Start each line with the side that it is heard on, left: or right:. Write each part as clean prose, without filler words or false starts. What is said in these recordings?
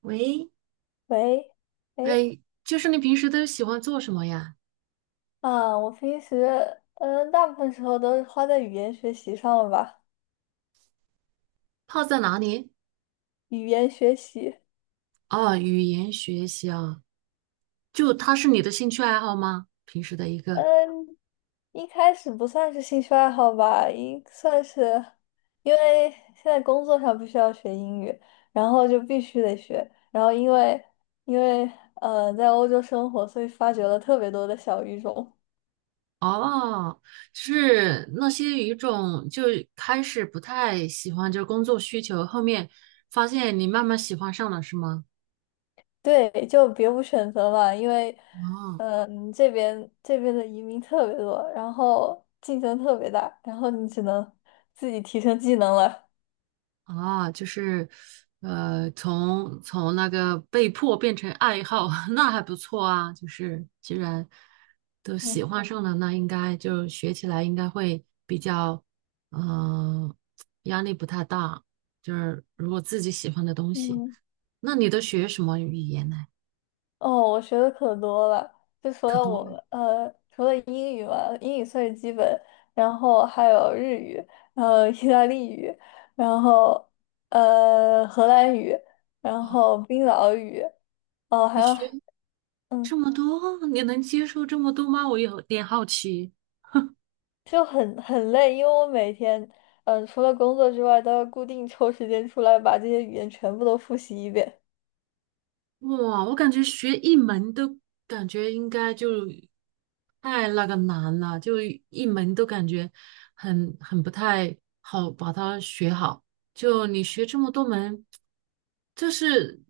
right: 喂，
left: 喂，哎，
right: 哎，就是你平时都喜欢做什么呀？
left: 啊，我平时，大部分时候都是花在语言学习上了吧？
right: 泡在哪里？
left: 语言学习。
right: 哦，语言学习啊，就它是你的兴趣爱好吗？平时的一个。
left: 嗯，一开始不算是兴趣爱好吧，应算是，因为现在工作上必须要学英语，然后就必须得学，然后因为在欧洲生活，所以发掘了特别多的小语种。
right: 哦，是那些语种就开始不太喜欢，就是工作需求，后面发现你慢慢喜欢上了，是吗？
left: 对，就别无选择嘛，因为，
right: 哦。
left: 这边的移民特别多，然后竞争特别大，然后你只能自己提升技能了。
right: 啊，就是，从那个被迫变成爱好，那还不错啊。就是既然都喜
left: 嗯
right: 欢上了，那应该就学起来应该会比较，嗯、压力不太大。就是如果自己喜欢的东西，
left: 嗯。
right: 那你都学什么语言呢？
left: 哦，我学的可多了，就除
right: 可
left: 了
right: 多
left: 我
right: 了，
left: 们，除了英语嘛，英语算是基本，然后还有日语，意大利语，然后荷兰语，然后冰岛语，哦，还
right: 你
left: 有，
right: 学
left: 嗯。
right: 这么多，你能接受这么多吗？我有点好奇。
left: 就很累，因为我每天，除了工作之外，都要固定抽时间出来把这些语言全部都复习一遍，
right: 哇，我感觉学一门都感觉应该就太那个难了，就一门都感觉很不太好把它学好。就你学这么多门，这是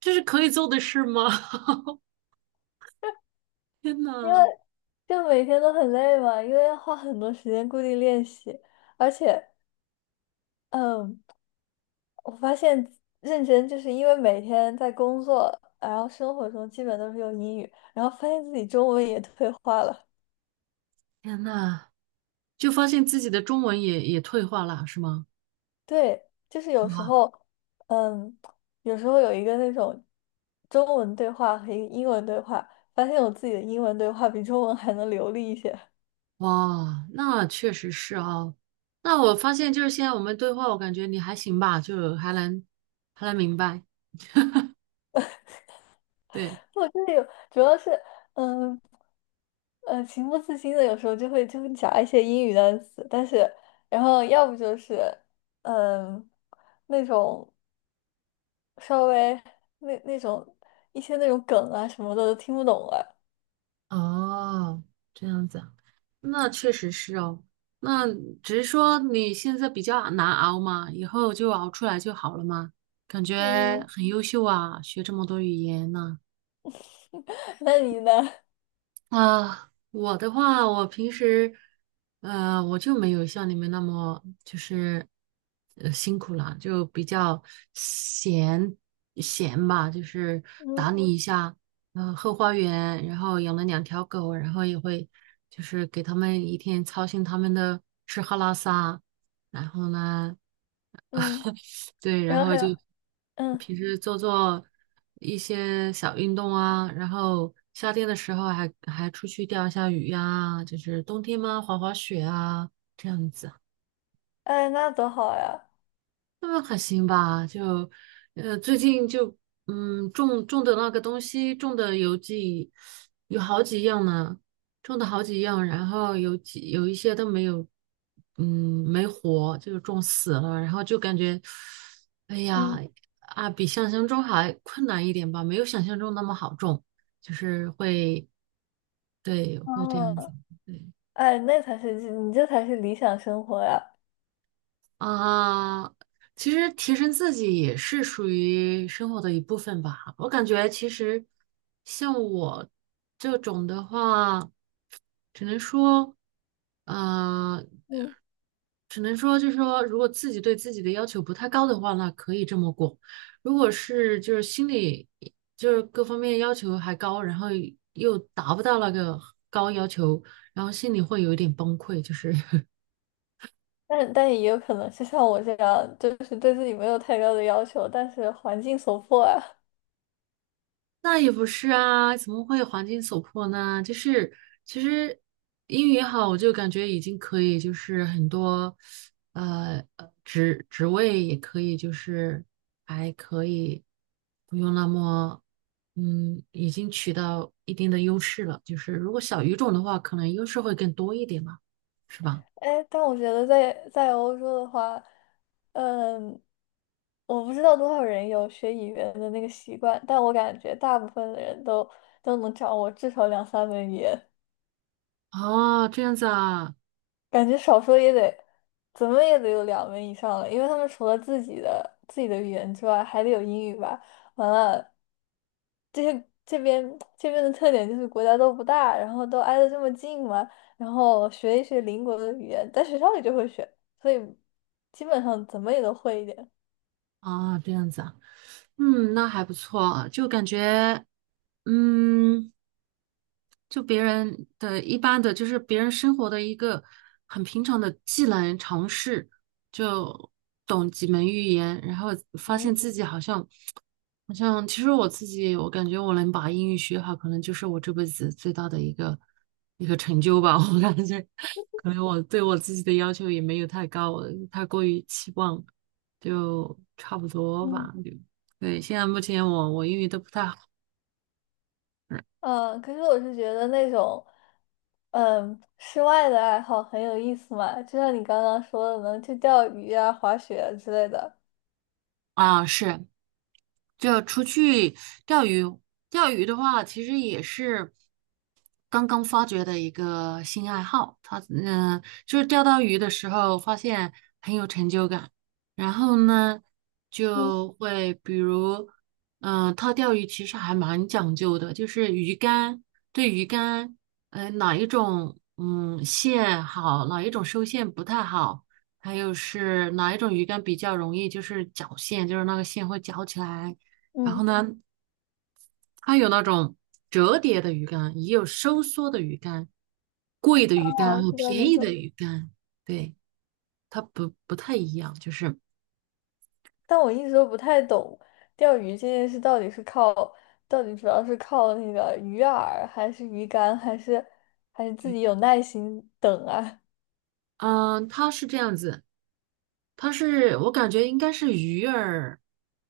right: 这是可以做的事吗？天
left: 因为
right: 呐，
left: 就每天都很累嘛，因为要花很多时间固定练习，而且，嗯，我发现认真就是因为每天在工作，然后生活中基本都是用英语，然后发现自己中文也退化了。
right: 天呐，就发现自己的中文也退化了，是吗？
left: 对，就是
right: 哇，
left: 嗯，有时候有一个那种中文对话和一个英文对话，发现我自己的英文对话比中文还能流利一些。
right: 哇，那确实是哦。那我发现就是现在我们对话，我感觉你还行吧，就还能明白。对，
left: 我就是有，主要是，嗯，情不自禁的，有时候就会夹一些英语单词，但是，然后要不就是，嗯，那种稍微那种一些那种梗啊什么的都听不懂了。
right: 哦，这样子啊，那确实是哦。那只是说你现在比较难熬嘛，以后就熬出来就好了嘛。感觉
left: 嗯，
right: 很优秀啊，学这么多语言呢、
left: 那你呢？
right: 啊，我的话，我平时，我就没有像你们那么就是，辛苦了，就比较闲闲吧，就是打
left: 嗯
right: 理一下，后花园，然后养了两条狗，然后也会就是给他们一天操心他们的吃喝拉撒，然后呢。
left: 嗯。
right: 对，然
left: 然后还
right: 后就
left: 有，嗯，
right: 平时做做一些小运动啊，然后夏天的时候还出去钓一下鱼呀、就是冬天嘛滑滑雪啊这样子。
left: 哎，那多好呀，
right: 那还行吧，就，最近就，种的那个东西，种的有几，有好几样呢，种的好几样，然后有几有一些都没有，嗯，没活，就是种死了，然后就感觉，哎呀，
left: 嗯，
right: 啊，比想象中还困难一点吧，没有想象中那么好种，就是会，对，会这样子，
left: 哦，
right: 对。
left: 哎，那才是你这才是理想生活呀，
right: 啊，其实提升自己也是属于生活的一部分吧。我感觉其实像我这种的话，只能说，呃，
left: 嗯，
right: 只能说就是说，如果自己对自己的要求不太高的话，那可以这么过。如果是就是心里就是各方面要求还高，然后又达不到那个高要求，然后心里会有一点崩溃，就是
left: 但也有可能是像我这样，就是对自己没有太高的要求，但是环境所迫啊，
right: 那也不是啊，怎么会环境所迫呢？就是其实英语好，我就感觉已经可以，就是很多职位也可以，就是还可以不用那么已经取到一定的优势了。就是如果小语种的话，可能优势会更多一点吧，是吧？
left: 哎，但我觉得在欧洲的话，嗯，我不知道多少人有学语言的那个习惯，但我感觉大部分的人都能掌握至少两三门语言。
right: 哦，这样子啊，
left: 感觉少说也得，怎么也得有两门以上了，因为他们除了自己的语言之外，还得有英语吧。完了，这些这边的特点就是国家都不大，然后都挨得这么近嘛，然后学一学邻国的语言，在学校里就会学，所以基本上怎么也都会一点。
right: 啊，这样子啊，那还不错，就感觉嗯。就别人的一般的，就是别人生活的一个很平常的技能尝试，就懂几门语言，然后发
left: 嗯
right: 现自己好像其实我自己，我感觉我能把英语学好，可能就是我这辈子最大的一个成就吧。我感觉，可能我对我自己的要求也没有太高，我太过于期望，就差不多吧。
left: 嗯
right: 就对，现在目前我英语都不太好
left: 嗯。可是我是觉得那种室外的爱好很有意思嘛，就像你刚刚说的能去钓鱼啊、滑雪啊之类的。
right: 啊，是。就出去钓鱼，钓鱼的话，其实也是，刚刚发掘的一个新爱好，他就是钓到鱼的时候发现很有成就感，然后呢
left: 嗯。
right: 就会比如，他钓鱼其实还蛮讲究的，就是鱼竿对鱼竿，哪一种线好，哪一种收线不太好，还有是哪一种鱼竿比较容易就是绞线，就是那个线会绞起来，然
left: 嗯。
right: 后呢它有那种折叠的鱼竿，也有收缩的鱼竿，贵的鱼竿
left: 我
right: 和
left: 知道
right: 便
left: 没
right: 宜的
left: 错，
right: 鱼竿，对，它不太一样，就是，
left: 但我一直都不太懂钓鱼这件事到底是靠，到底主要是靠那个鱼饵，还是鱼竿，还是自己有耐心等啊？
right: 嗯，它是这样子，它是我感觉应该是鱼儿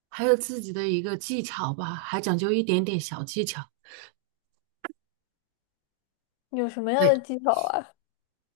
right: 还有自己的一个技巧吧，还讲究一点点小技巧，
left: 有什么样
right: 对。
left: 的技巧啊？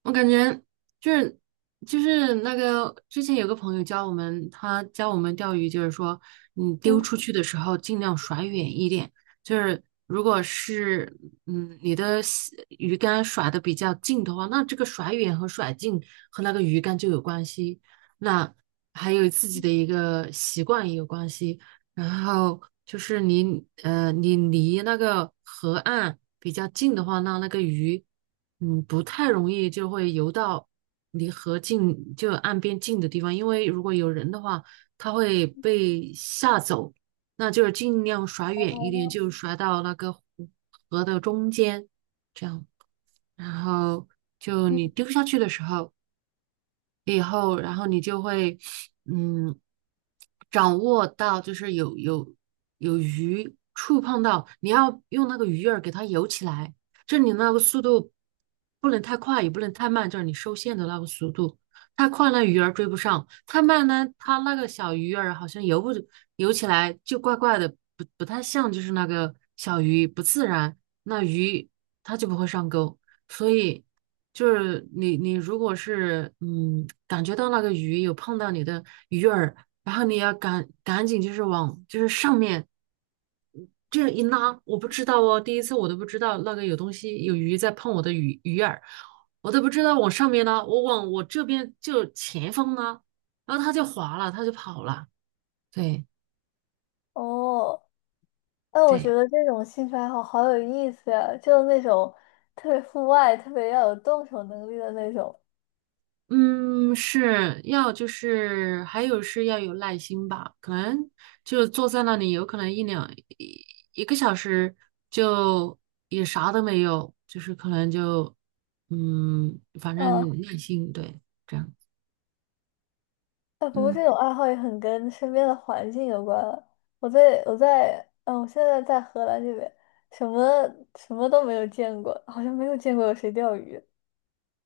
right: 我感觉就是就是那个之前有个朋友教我们，他教我们钓鱼，就是说你丢
left: 嗯，
right: 出去的时候尽量甩远一点，就是如果是你的西鱼竿甩的比较近的话，那这个甩远和甩近和那个鱼竿就有关系，那还有自己的一个习惯也有关系，然后就是你离那个河岸比较近的话，那个鱼。不太容易就会游到离河近，就岸边近的地方，因为如果有人的话，他会被吓走。那就是尽量甩远一点，
left: 哦
right: 就甩到那个湖河的中间，这样。然后就你
left: 嗯，
right: 丢下去的时候，以后，然后你就会，嗯，掌握到就是有鱼触碰到，你要用那个鱼饵给它游起来，就是你那个速度不能太快，也不能太慢，就是你收线的那个速度。太快了，鱼儿追不上；太慢呢，它那个小鱼儿好像游不游起来就怪怪的，不太像就是那个小鱼，不自然。那鱼它就不会上钩，所以。就是你如果是感觉到那个鱼有碰到你的鱼饵，然后你要赶紧就是往就是上面这样一拉，我不知道哦，第一次我都不知道那个有东西有鱼在碰我的鱼饵，我都不知道往上面拉，我往我这边就前方拉，然后它就滑了，它就跑了，对，
left: 哦，哎，我
right: 对。
left: 觉得这种兴趣爱好好有意思呀，就是那种特别户外、特别要有动手能力的那种。
right: 嗯，是要就是还有是要有耐心吧，可能就坐在那里，有可能一两一一个小时就也啥都没有，就是可能就反
left: 嗯。
right: 正耐心对这样，
left: 哎，不过这
right: 嗯
left: 种爱好也很跟身边的环境有关了。我现在在荷兰这边，什么什么都没有见过，好像没有见过有谁钓鱼。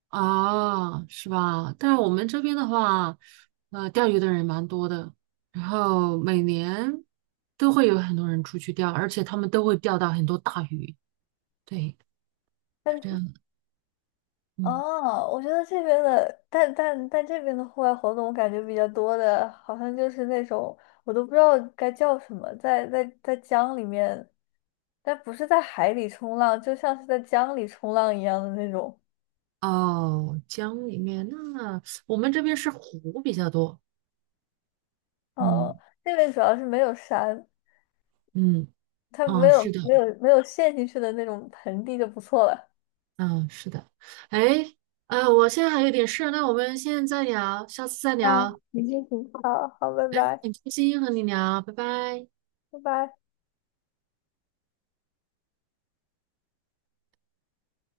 right: 是吧？但是我们这边的话，钓鱼的人蛮多的，然后每年都会有很多人出去钓，而且他们都会钓到很多大鱼，对，是
left: 但
right: 这样，嗯。
left: 哦，我觉得这边的，但这边的户外活动，我感觉比较多的，好像就是那种我都不知道该叫什么，在江里面，但不是在海里冲浪，就像是在江里冲浪一样的那种。
right: 哦，江里面那我们这边是湖比较多，
left: 哦，
right: 嗯，
left: 那边主要是没有山，
right: 嗯，
left: 他没
right: 哦，是
left: 有
right: 的，
left: 没有没有陷进去的那种盆地就不错了。
right: 嗯，是的，哎，我现在还有点事，那我们现在再聊，下次再
left: 嗯，
right: 聊，
left: 已经很好好，拜拜，
right: 很开心和你聊，拜拜。
left: 拜拜。